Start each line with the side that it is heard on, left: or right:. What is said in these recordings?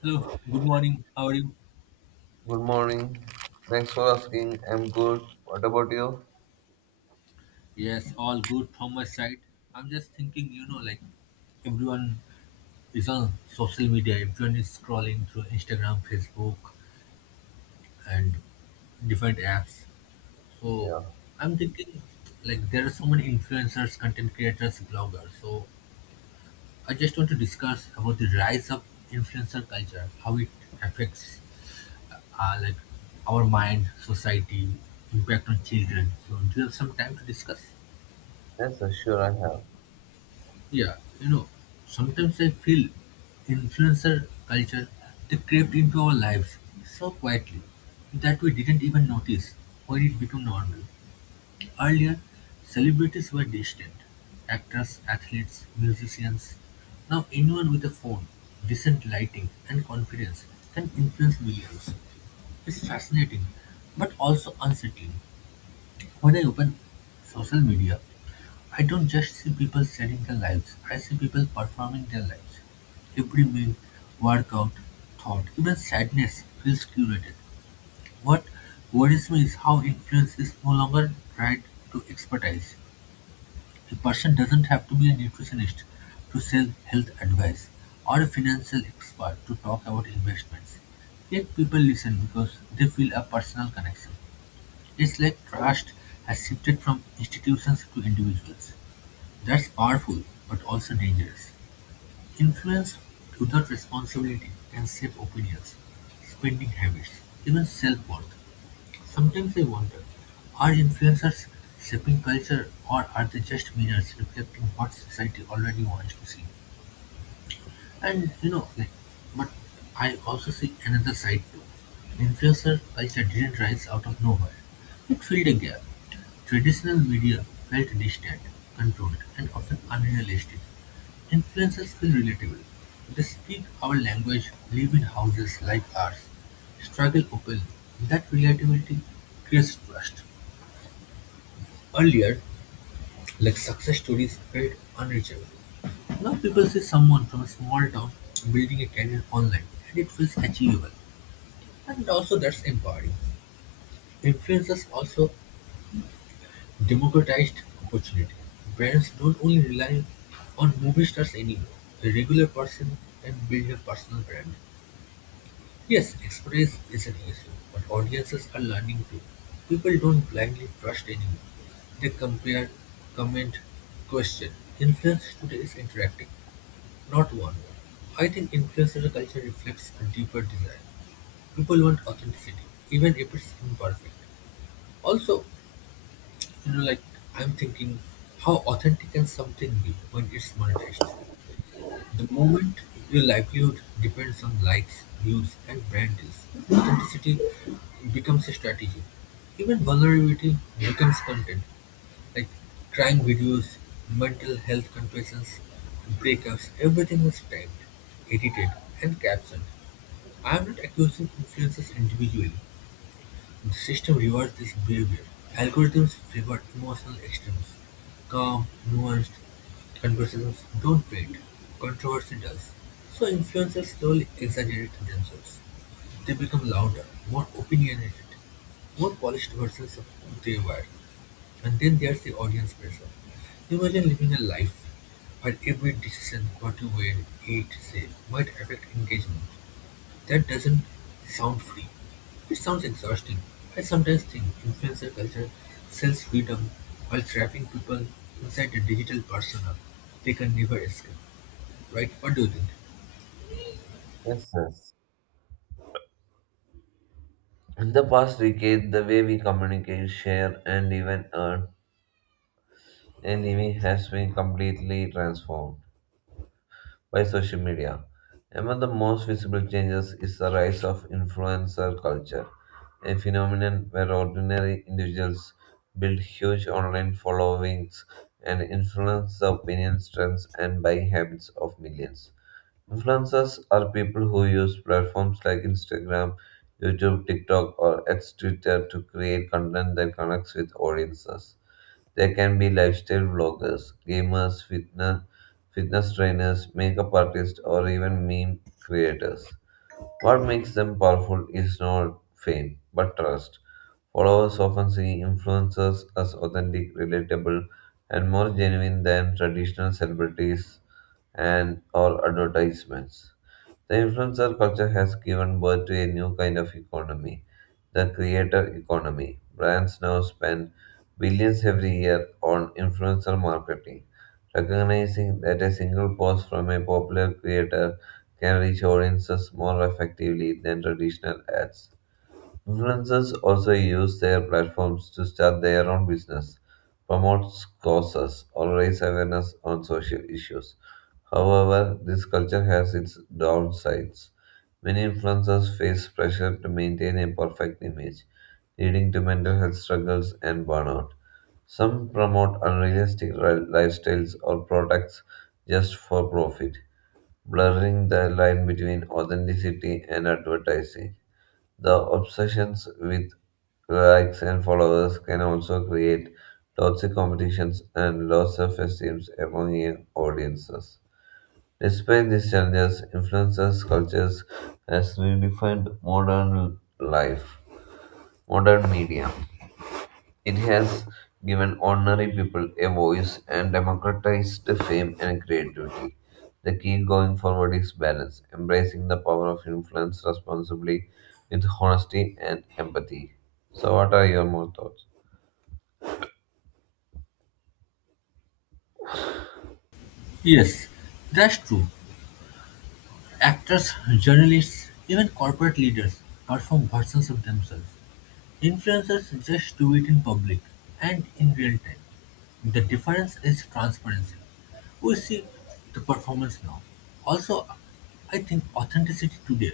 left: Hello, good morning. How are you?
right: Good morning. Thanks for asking. I'm good. What about you?
left: Yes, all good from my side. I'm just thinking, you know, like everyone is on social media, everyone is scrolling through Instagram, Facebook, and different apps. So
right: Yeah.
left: I'm thinking, like, there are so many influencers, content creators, bloggers. So I just want to discuss about the rise of influencer culture, how it affects, like, our mind, society, impact on children. So do you have some time to discuss?
right: Yes, sir. Sure, I have.
left: Yeah, you know, sometimes I feel influencer culture they crept into our lives so quietly that we didn't even notice when it became normal. Earlier, celebrities were distant actors, athletes, musicians. Now, anyone with a phone, decent lighting, and confidence can influence millions. It's fascinating but also unsettling. When I open social media, I don't just see people selling their lives, I see people performing their lives. Every meal, workout, thought, even sadness feels curated. What worries me is how influence is no longer tied to expertise. A person doesn't have to be a nutritionist to sell health advice or a financial expert to talk about investments. Yet people listen because they feel a personal connection. It's like trust has shifted from institutions to individuals. That's powerful, but also dangerous. Influence without responsibility can shape opinions, spending habits, even self-worth. Sometimes I wonder, are influencers shaping culture or are they just mirrors reflecting what society already wants to see? And you know, like, but I also see another side too. Influencer culture didn't rise out of nowhere. It filled a gap. Traditional media felt distant, controlled, and often unrealistic. Influencers feel relatable. They speak our language, live in houses like ours, struggle openly. That relatability creates trust. Earlier, like success stories felt unreachable. Now people see someone from a small town building a career online and it feels achievable. And also that's empowering. Influencers also democratized opportunity. Brands don't only rely on movie stars anymore. A regular person can build a personal brand. Yes, expertise is an issue, but audiences are learning too. People don't blindly trust anyone. They compare, comment, question. Influence today is interactive. Not one. I think influencer culture reflects a deeper desire. People want authenticity, even if it's imperfect. Also, you know, like I'm thinking, how authentic can something be when it's monetized? The moment your livelihood depends on likes, views, and brand deals, authenticity becomes a strategy. Even vulnerability becomes content. Like crime videos, mental health confessions, breakups, everything was typed, edited, and captioned. I am not accusing influencers individually. The system rewards this behavior; algorithms reward emotional extremes: calm, nuanced conversations don't fade, controversy does. So influencers slowly exaggerate themselves. They become louder, more opinionated, more polished versions of who they were. And then there's the audience pressure. Imagine living a life where every decision, what you wear, eat, say, might affect engagement. That doesn't sound free. It sounds exhausting. I sometimes think influencer culture sells freedom while trapping people inside a digital persona they can never escape. Right? What do you think?
right: Yes, yes. In the past decade, the way we communicate, share, and even earn a living has been completely transformed by social media. Among the most visible changes is the rise of influencer culture, a phenomenon where ordinary individuals build huge online followings and influence the opinions, trends, and buying habits of millions. Influencers are people who use platforms like Instagram, YouTube, TikTok, or X Twitter to create content that connects with audiences. They can be lifestyle vloggers, gamers, fitness trainers, makeup artists, or even meme creators. What makes them powerful is not fame, but trust. Followers often see influencers as authentic, relatable, and more genuine than traditional celebrities and or advertisements. The influencer culture has given birth to a new kind of economy, the creator economy. Brands now spend billions every year on influencer marketing, recognizing that a single post from a popular creator can reach audiences more effectively than traditional ads. Influencers also use their platforms to start their own business, promote causes, or raise awareness on social issues. However, this culture has its downsides. Many influencers face pressure to maintain a perfect image, leading to mental health struggles and burnout. Some promote unrealistic lifestyles or products just for profit, blurring the line between authenticity and advertising. The obsessions with likes and followers can also create toxic competitions and low self-esteem among young audiences. Despite these challenges, influencers cultures has redefined modern life, modern media. It has given ordinary people a voice and democratized fame and creativity. The key going forward is balance, embracing the power of influence responsibly with honesty and empathy. So, what are your more thoughts?
left: Yes, that's true. Actors, journalists, even corporate leaders perform versions of themselves. Influencers just do it in public and in real time. The difference is transparency. We see the performance now. Also, I think authenticity today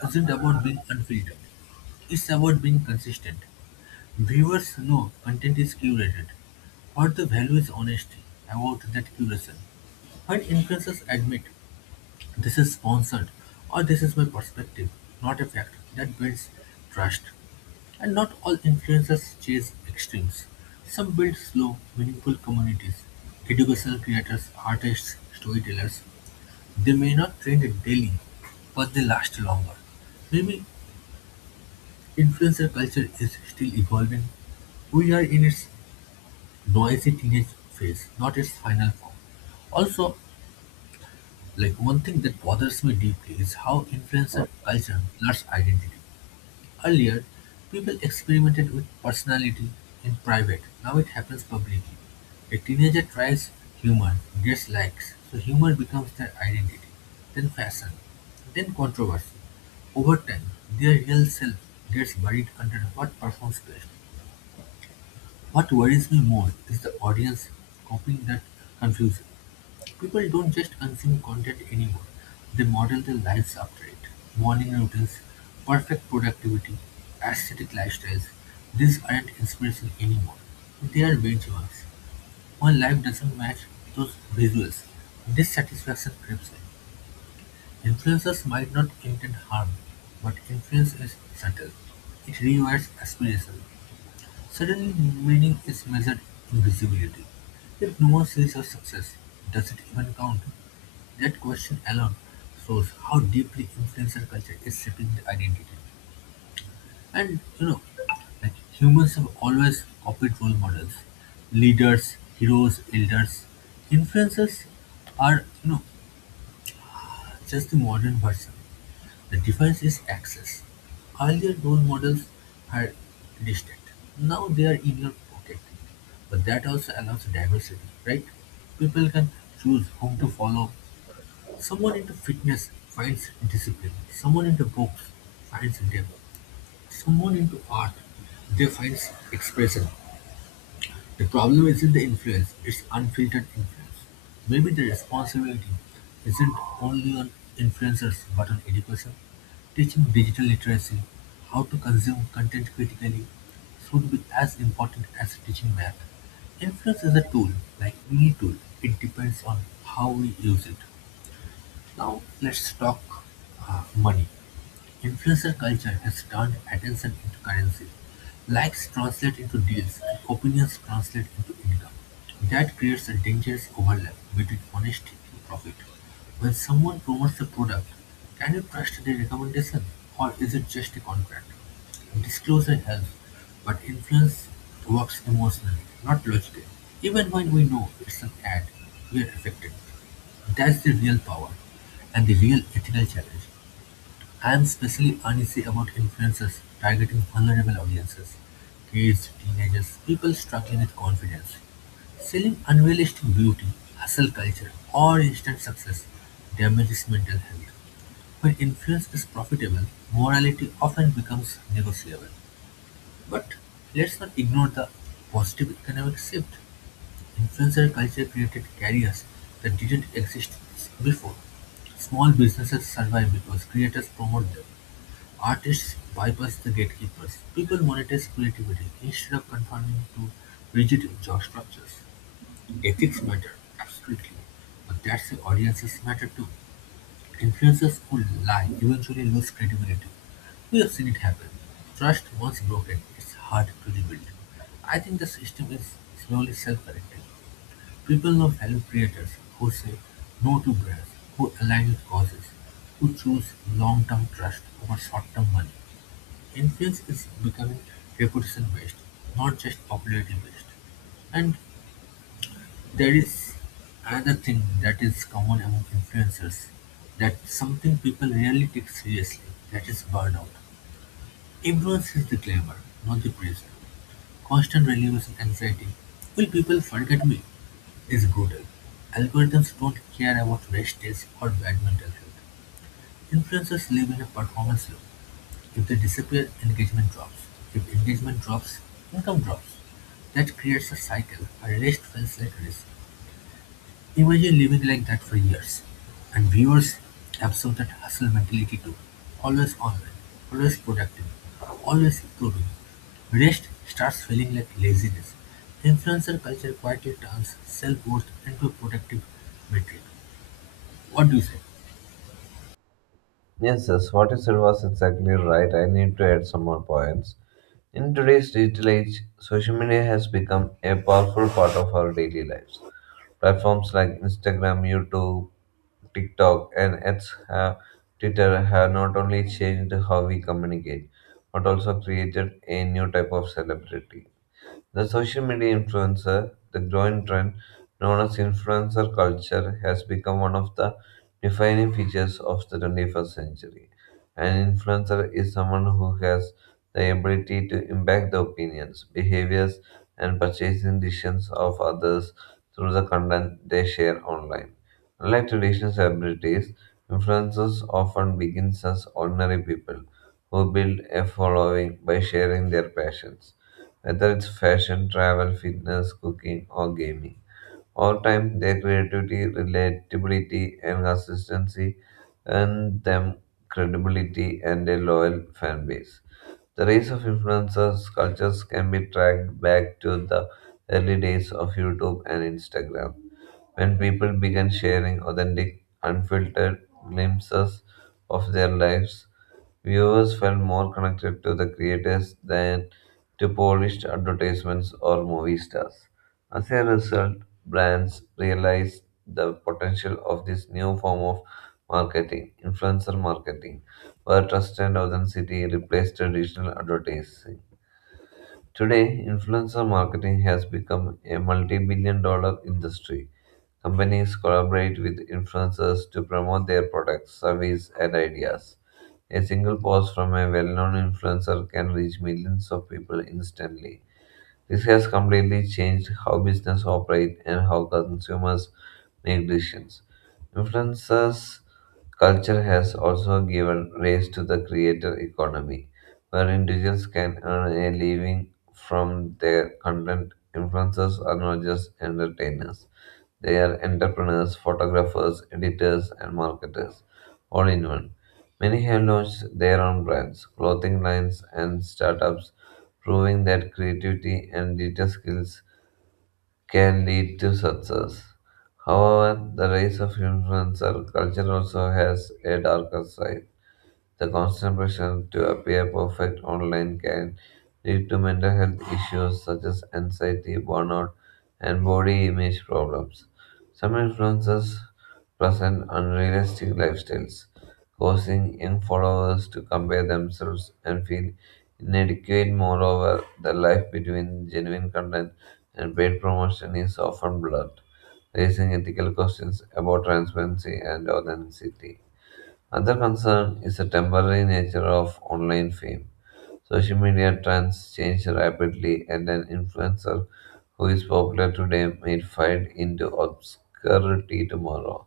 left: isn't about being unfiltered, it's about being consistent. Viewers know content is curated, but the value is honesty about that curation. When influencers admit this is sponsored or this is my perspective, not a fact, that builds trust. And not all influencers chase extremes. Some build slow, meaningful communities. Educational creators, artists, storytellers. They may not trend daily, but they last longer. Maybe influencer culture is still evolving. We are in its noisy teenage phase, not its final form. Also, like one thing that bothers me deeply is how influencer culture blurs identity. Earlier, people experimented with personality in private, now it happens publicly. A teenager tries humor, gets likes, so humor becomes their identity, then fashion, then controversy. Over time, their real self gets buried under what performs best. What worries me more is the audience copying that confusion. People don't just consume content anymore, they model their lives after it. Morning routines, perfect productivity, aesthetic lifestyles. These aren't inspiration anymore. They are benchmarks. When life doesn't match those visuals, dissatisfaction creeps in. Influencers might not intend harm, but influence is subtle. It rewires aspiration. Suddenly, meaning is measured in visibility. If no one sees your success, does it even count? That question alone shows how deeply influencer culture is shaping the identity. And you know, like humans have always copied role models, leaders, heroes, elders. Influencers are just the modern version. The difference is access. Earlier role models were distant. Now they are in your pocket. But that also allows diversity, right? People can choose whom to follow. Someone into fitness finds discipline. Someone into books finds depth. Someone into art, they finds expression. The problem isn't the influence, it's unfiltered influence. Maybe the responsibility isn't only on influencers but on education. Teaching digital literacy, how to consume content critically, should be as important as teaching math. Influence is a tool, like any tool, it depends on how we use it. Now let's talk money. Influencer culture has turned attention into currency. Likes translate into deals and opinions translate into income. That creates a dangerous overlap between honesty and profit. When someone promotes a product, can you trust their recommendation or is it just a contract? Disclosure helps, but influence works emotionally, not logically. Even when we know it's an ad, we are affected. That's the real power, and the real ethical challenge. I'm especially uneasy about influencers targeting vulnerable audiences, kids, teenagers, people struggling with confidence. Selling unrealistic beauty, hustle culture, or instant success damages mental health. When influence is profitable, morality often becomes negotiable. But let's not ignore the positive economic shift. Influencer culture created careers that didn't exist before. Small businesses survive because creators promote them. Artists bypass the gatekeepers. People monetize creativity instead of conforming to rigid job structures. Ethics matter, absolutely, but that's why audiences matter too. Influencers who lie eventually lose credibility. We have seen it happen. Trust once broken, it's hard to rebuild. I think the system is slowly self correcting. People know fellow creators who say no to growth, who align with causes, who choose long-term trust over short-term money. Influence is becoming reputation-based, not just popularity-based. And there is another thing that is common among influencers that something people rarely take seriously, that is burnout. Everyone sees the glamour, not the pressure. Constant relievous anxiety "Will people forget me?" is brutal. Algorithms don't care about rest days or bad mental health. Influencers live in a performance loop. If they disappear, engagement drops. If engagement drops, income drops. That creates a cycle. A rest feels like risk. Imagine living like that for years. And viewers absorb that hustle mentality too. Always online, always productive, always improving. Rest starts feeling like laziness. Influencer culture quietly turns self-worth into a productive metric. What do you say?
right: Yes, yes, what you said was exactly right. I need to add some more points. In today's digital age, social media has become a powerful part of our daily lives. Platforms like Instagram, YouTube, TikTok, and Twitter have not only changed how we communicate, but also created a new type of celebrity. The social media influencer, the growing trend known as influencer culture, has become one of the defining features of the 21st century. An influencer is someone who has the ability to impact the opinions, behaviors, and purchasing decisions of others through the content they share online. Unlike traditional celebrities, influencers often begin as ordinary people who build a following by sharing their passions whether it's fashion, travel, fitness, cooking, or gaming. Over time, their creativity, relatability, and consistency earn them credibility and a loyal fan base. The rise of influencers cultures can be tracked back to the early days of YouTube and Instagram when people began sharing authentic, unfiltered glimpses of their lives. Viewers felt more connected to the creators than to polished advertisements or movie stars. As a result, brands realized the potential of this new form of marketing, influencer marketing, where trust and authenticity replaced traditional advertising. Today, influencer marketing has become a multi billion dollar industry. Companies collaborate with influencers to promote their products, services, and ideas. A single post from a well known influencer can reach millions of people instantly. This has completely changed how business operate and how consumers make decisions. Influencers culture has also given rise to the creator economy, where individuals can earn a living from their content. Influencers are not just entertainers, they are entrepreneurs, photographers, editors, and marketers, all in one. Many have launched their own brands, clothing lines, and startups, proving that creativity and digital skills can lead to success. However, the rise of influencer culture also has a darker side. The constant pressure to appear perfect online can lead to mental health issues such as anxiety, burnout, and body image problems. Some influencers present unrealistic lifestyles, causing young followers to compare themselves and feel inadequate. Moreover, the life between genuine content and paid promotion is often blurred, raising ethical questions about transparency and authenticity. Another concern is the temporary nature of online fame. Social media trends change rapidly, and an influencer who is popular today may fade into obscurity tomorrow.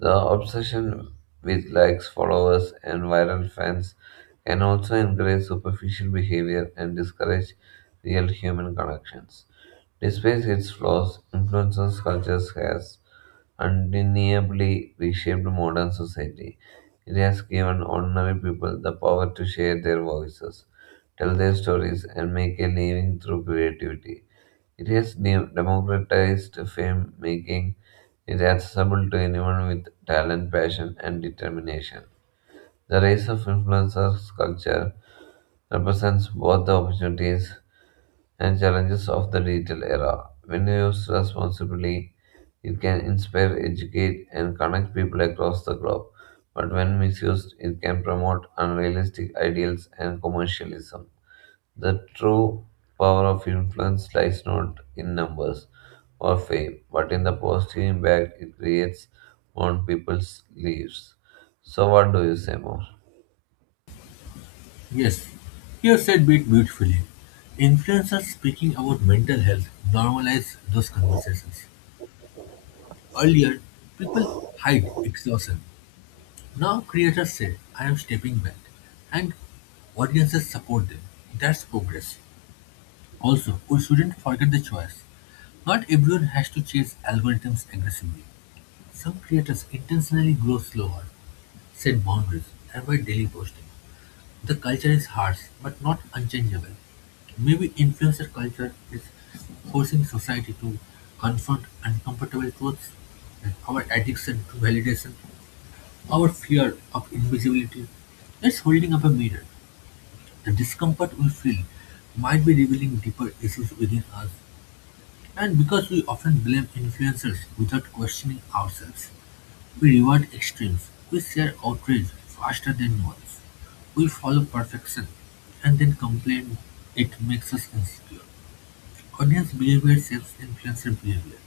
right: The obsession with likes, followers, and viral fans can also encourage superficial behavior and discourage real human connections. Despite its flaws, influences cultures has undeniably reshaped modern society. It has given ordinary people the power to share their voices, tell their stories, and make a living through creativity. It has democratized fame, making it accessible to anyone with talent, passion, and determination. The rise of influencer culture represents both the opportunities and challenges of the digital era. When used responsibly, it can inspire, educate, and connect people across the globe. But when misused, it can promote unrealistic ideals and commercialism. The true power of influence lies not in numbers or fame, but in the positive impact it creates on people's lives. So, what do you say more?
left: Yes, you have said it beautifully. Influencers speaking about mental health normalize those conversations. Earlier, people hide exhaustion. Now creators say, I'm stepping back, and audiences support them. That's progress. Also, we shouldn't forget the choice. Not everyone has to chase algorithms aggressively. Some creators intentionally grow slower, set boundaries, and by daily posting. The culture is harsh but not unchangeable. Maybe influencer culture is forcing society to confront uncomfortable truths and our addiction to validation our fear of invisibility is holding up a mirror. The discomfort we feel might be revealing deeper issues within us. And because we often blame influencers without questioning ourselves, we reward extremes. We share outrage faster than noise. We follow perfection and then complain it makes us insecure. Audience behavior shapes influencer behavior.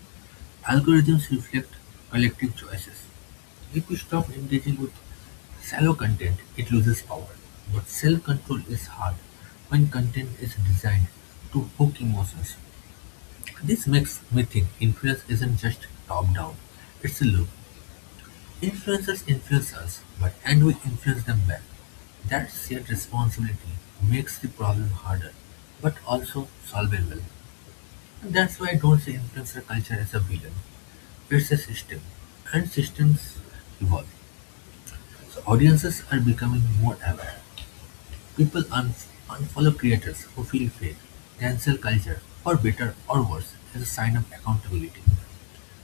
left: Algorithms reflect collective choices. If we stop engaging with shallow content, it loses power. But self-control is hard when content is designed to hook emotions. This makes me think influence isn't just top-down. It's a loop. Influencers influence us, but and we influence them back. That shared responsibility makes the problem harder, but also solvable. And that's why I don't see influencer culture as a villain. It's a system, and systems evolve, so audiences are becoming more aware. People unfollow creators who feel fake. Cancel culture, for better or worse, is a sign of accountability.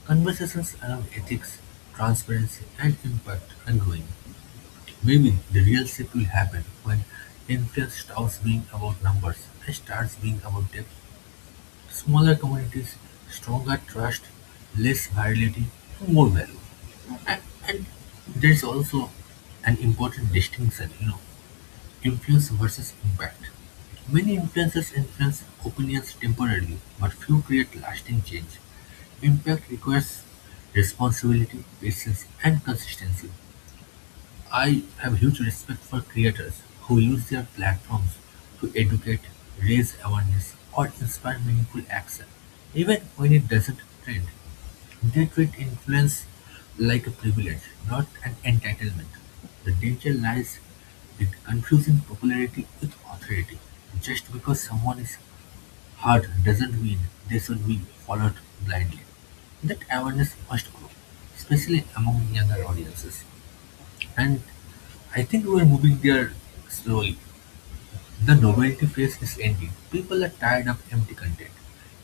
left: Conversations around ethics, transparency, and impact are growing. Maybe the real shift will happen when influence stops being about numbers and starts being about depth. Smaller communities, stronger trust, less virility, more value. And, and there's also an important distinction, you know, influence versus impact. Many influences influence opinions temporarily, but few create lasting change. Impact requires responsibility, patience, and consistency. I have huge respect for creators who use their platforms to educate, raise awareness, or inspire meaningful action, even when it doesn't trend. They treat influence like a privilege, not an entitlement. The danger lies in confusing popularity with authority. Just because someone is heard doesn't mean they should be followed blindly. That awareness must grow, especially among younger audiences. And I think we're moving there slowly. The novelty phase is ending. People are tired of empty content.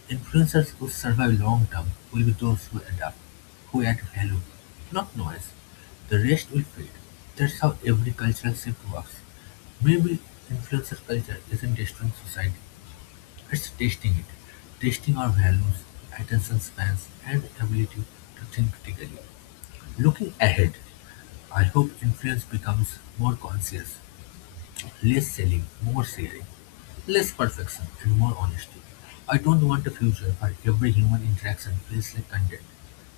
left: Influencers who survive long term will be those who adapt, who add value, not noise. The rest will fade. That's how every cultural shift works. Maybe influencer culture isn't destroying society, it's testing it, testing our values, attention spans, and ability to think critically. Looking ahead, I hope influence becomes more conscious, less selling, more sharing, less perfection and more honesty. I don't want a future where every human interaction feels like content.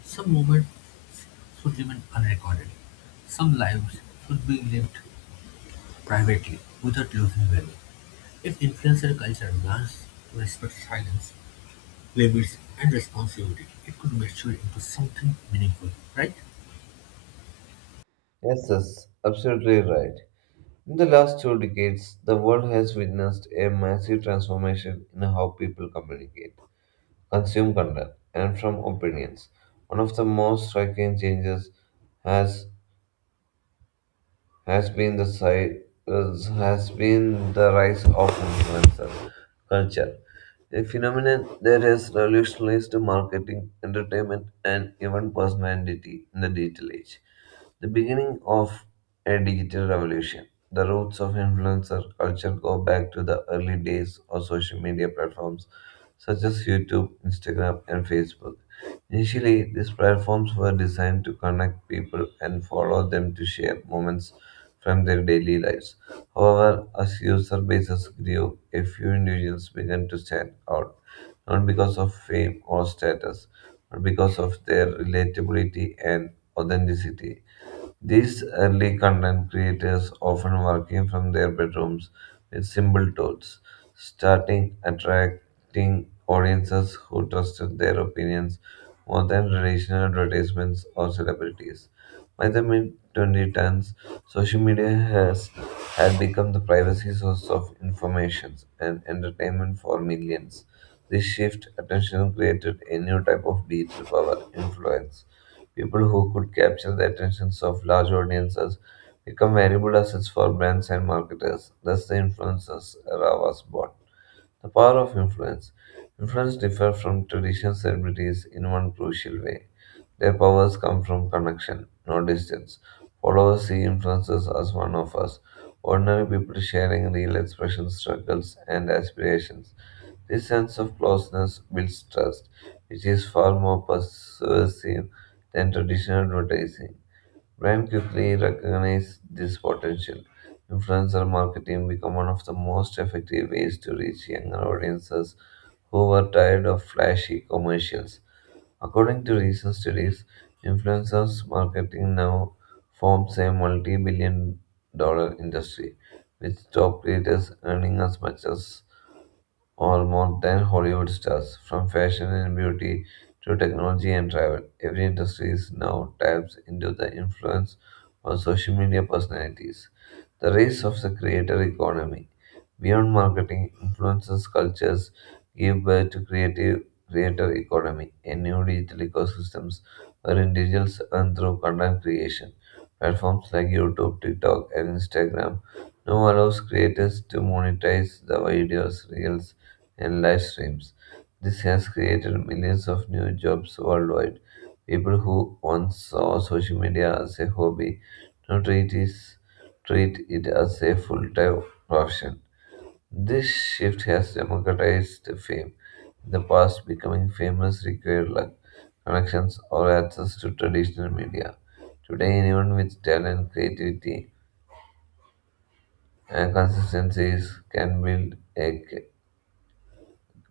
left: Some moments should remain unrecorded. Some lives should be lived privately without losing value. If influencer culture learns to respect silence, limits, and responsibility, it could mature into something meaningful, right?
right: Yes, yes, absolutely right. In the last two decades, the world has witnessed a massive transformation in how people communicate, consume content, and from opinions. One of the most striking changes has has been the side, has been the rise of influencer culture, a phenomenon that has revolutionized marketing, entertainment, and even personality in the digital age. The beginning of a digital revolution. The roots of influencer culture go back to the early days of social media platforms such as YouTube, Instagram, and Facebook. Initially, these platforms were designed to connect people and follow them to share moments from their daily lives. However, as user bases grew, a few individuals began to stand out, not because of fame or status, but because of their relatability and authenticity. These early content creators, often working from their bedrooms with simple tools, starting attracting audiences who trusted their opinions more than traditional advertisements or celebrities. By the mid 2010s, social media has had become the privacy source of information and entertainment for millions. This shift attention created a new type of digital power influence. People who could capture the attentions of large audiences become valuable assets for brands and marketers. Thus, the influencers era was born. The power of influence. Influence differs from traditional celebrities in one crucial way. Their powers come from connection, not distance. Followers see influencers as one of us, ordinary people sharing real expressions, struggles, and aspirations. This sense of closeness builds trust, which is far more persuasive than traditional advertising. Brand quickly recognized this potential. Influencer marketing became one of the most effective ways to reach younger audiences who were tired of flashy commercials. According to recent studies, influencers marketing now forms a multi billion dollar industry, with top creators earning as much as or more than Hollywood stars. From fashion and beauty to technology and travel, every industry is now taps into the influence of social media personalities. The rise of the creator economy. Beyond marketing, influences cultures give birth to creative creator economy, a new digital ecosystems where individuals earn through content creation. Platforms like YouTube, TikTok, and Instagram now allows creators to monetize the videos, reels, and live streams. This has created millions of new jobs worldwide. People who once saw social media as a hobby now treat it as a full time profession. This shift has democratized fame. In the past, becoming famous required luck, connections, or access to traditional media. Today, anyone with talent, creativity, and consistency is- can build a c-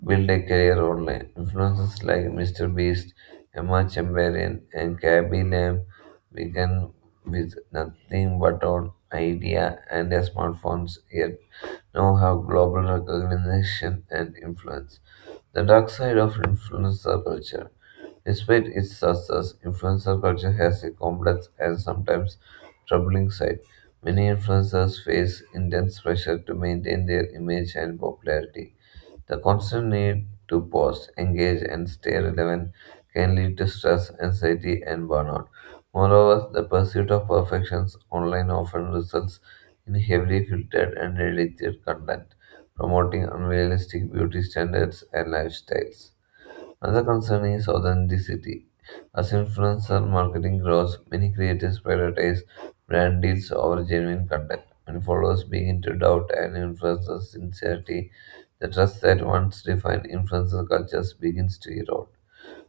right: built a career online. Influencers like Mr. Beast, Emma Chamberlain, and Gabby Lamb began with nothing but an idea and their smartphones, yet now have global recognition and influence. The dark side of influencer culture. Despite its success, influencer culture has a complex and sometimes troubling side. Many influencers face intense pressure to maintain their image and popularity. The constant need to pause, engage, and stay relevant can lead to stress, anxiety, and burnout. Moreover, the pursuit of perfections online often results in heavily filtered and edited content, promoting unrealistic beauty standards and lifestyles. Another concern is authenticity. As influencer marketing grows, many creators prioritize brand deals over genuine content. When followers begin to doubt an influencer's sincerity, the trust that once defined influencer cultures begins to erode.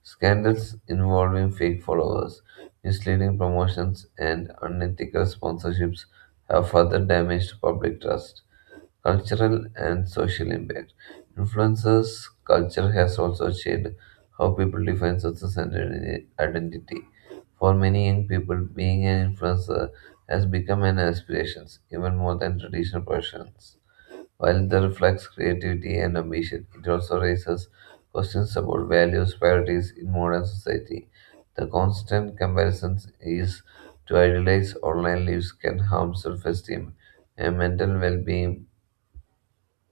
right: Scandals involving fake followers, misleading promotions, and unethical sponsorships have further damaged public trust. Cultural and social impact. Influences culture has also shaped how people define success and identity. For many young people, being an influencer has become an aspiration, even more than traditional professions. While it reflects creativity and ambition, it also raises questions about values, priorities in modern society. The constant comparisons is to idolize online lives can harm self-esteem and mental well-being,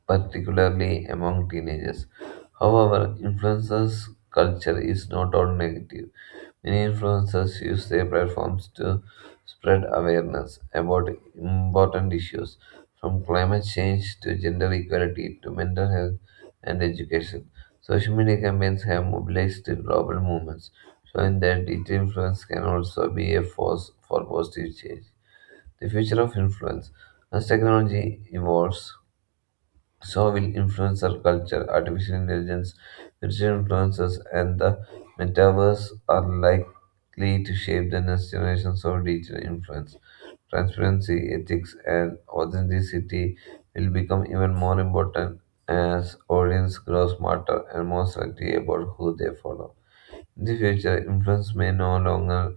right: particularly among teenagers. However, influencers culture is not all negative. Many influencers use their platforms to spread awareness about important issues, from climate change to gender equality to mental health and education. Social media campaigns have mobilized global movements, showing that its influence can also be a force for positive change. The future of influence. As technology evolves, so will influencer culture. Artificial intelligence, digital influencers, and the metaverse are likely to shape the next generations of digital influence. Transparency, ethics, and authenticity will become even more important as audience grow smarter and more selective about who they follow. In the future, influence may no longer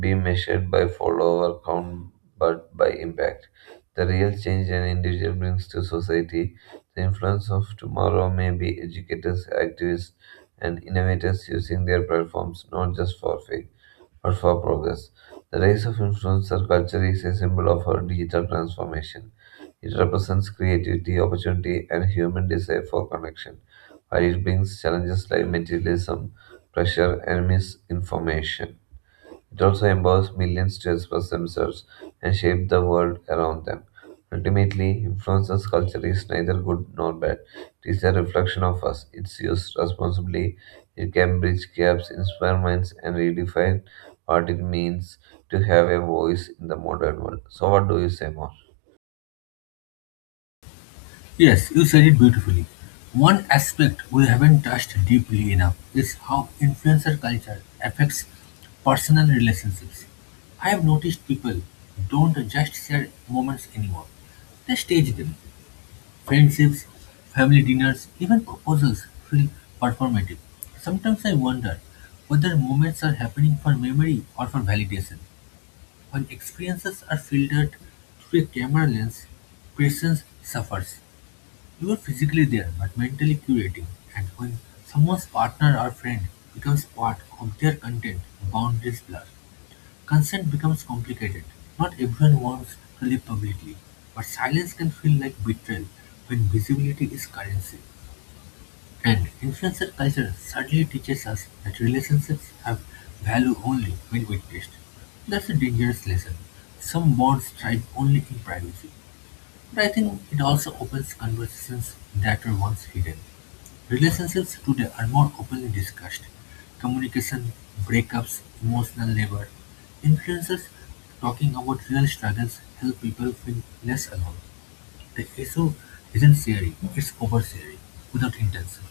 right: be measured by follower count but by impact. The real change an individual brings to society, the influence of tomorrow may be educators, activists, and innovators using their platforms not just for faith but for progress. The rise of influencer culture is a symbol of our digital transformation. It represents creativity, opportunity, and human desire for connection, while it brings challenges like materialism, pressure, and misinformation. It also empowers millions to express themselves and shape the world around them. Ultimately, influencer's culture is neither good nor bad. It is a reflection of us. It's used responsibly. It can bridge gaps, inspire minds, and redefine what it means to have a voice in the modern world. So, what do you say more?
left: Yes, you said it beautifully. One aspect we haven't touched deeply enough is how influencer culture affects personal relationships. I have noticed people don't just share moments anymore, they stage them. Friendships, family dinners, even proposals feel performative. Sometimes I wonder whether moments are happening for memory or for validation. When experiences are filtered through a camera lens, presence suffers. You're physically there but mentally curating, and when someone's partner or friend becomes part of their content, boundaries blur. Consent becomes complicated. Not everyone wants to live publicly, but silence can feel like betrayal when visibility is currency. And influencer culture sadly teaches us that relationships have value only when witnessed. That's a dangerous lesson. Some bonds thrive only in privacy, but I think it also opens conversations that were once hidden. Relationships today are more openly discussed. Communication, breakups, emotional labor. Influencers talking about real struggles help people feel less alone. The issue isn't sharing, it's oversharing without intention.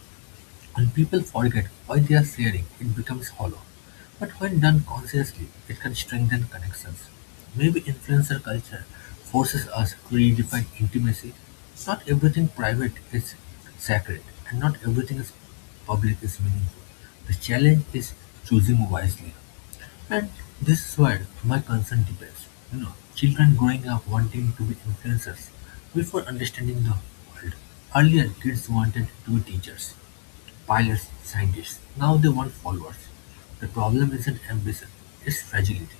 left: When people forget why they are sharing, it becomes hollow. But when done consciously, it can strengthen connections. Maybe influencer culture forces us to redefine intimacy. Not everything private is sacred, and not everything is public is meaningful. The challenge is choosing wisely. And this is where my concern depends. You know, children growing up wanting to be influencers before understanding the world. Earlier, kids wanted to be teachers, pilots, scientists. Now they want followers. The problem isn't ambition, it's fragility.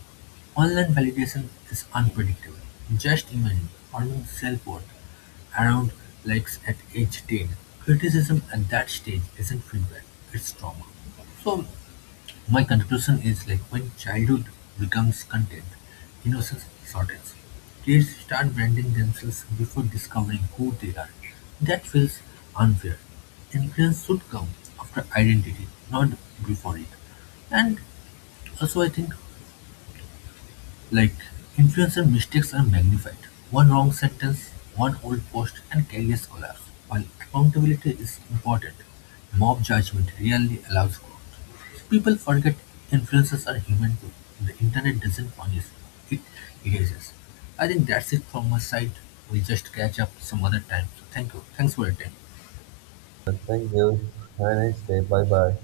left: Online validation is unpredictable. Just imagine forming self-worth around likes at age 10. Criticism at that stage isn't feedback, it's trauma. So my conclusion is like when childhood becomes content, innocence shortens. Kids start branding themselves before discovering who they are. That feels unfair. Influence should come after identity, not before it. And also, I think like, influencer mistakes are magnified. One wrong sentence, one old post, and careers collapse. While accountability is important, mob judgment rarely allows growth. People forget influencers are human too. The internet doesn't punish, it erases. I think that's it from my side. We'll just catch up some other time. So thank you. Thanks for your time.
right: Thank you. Have a nice day. Bye bye.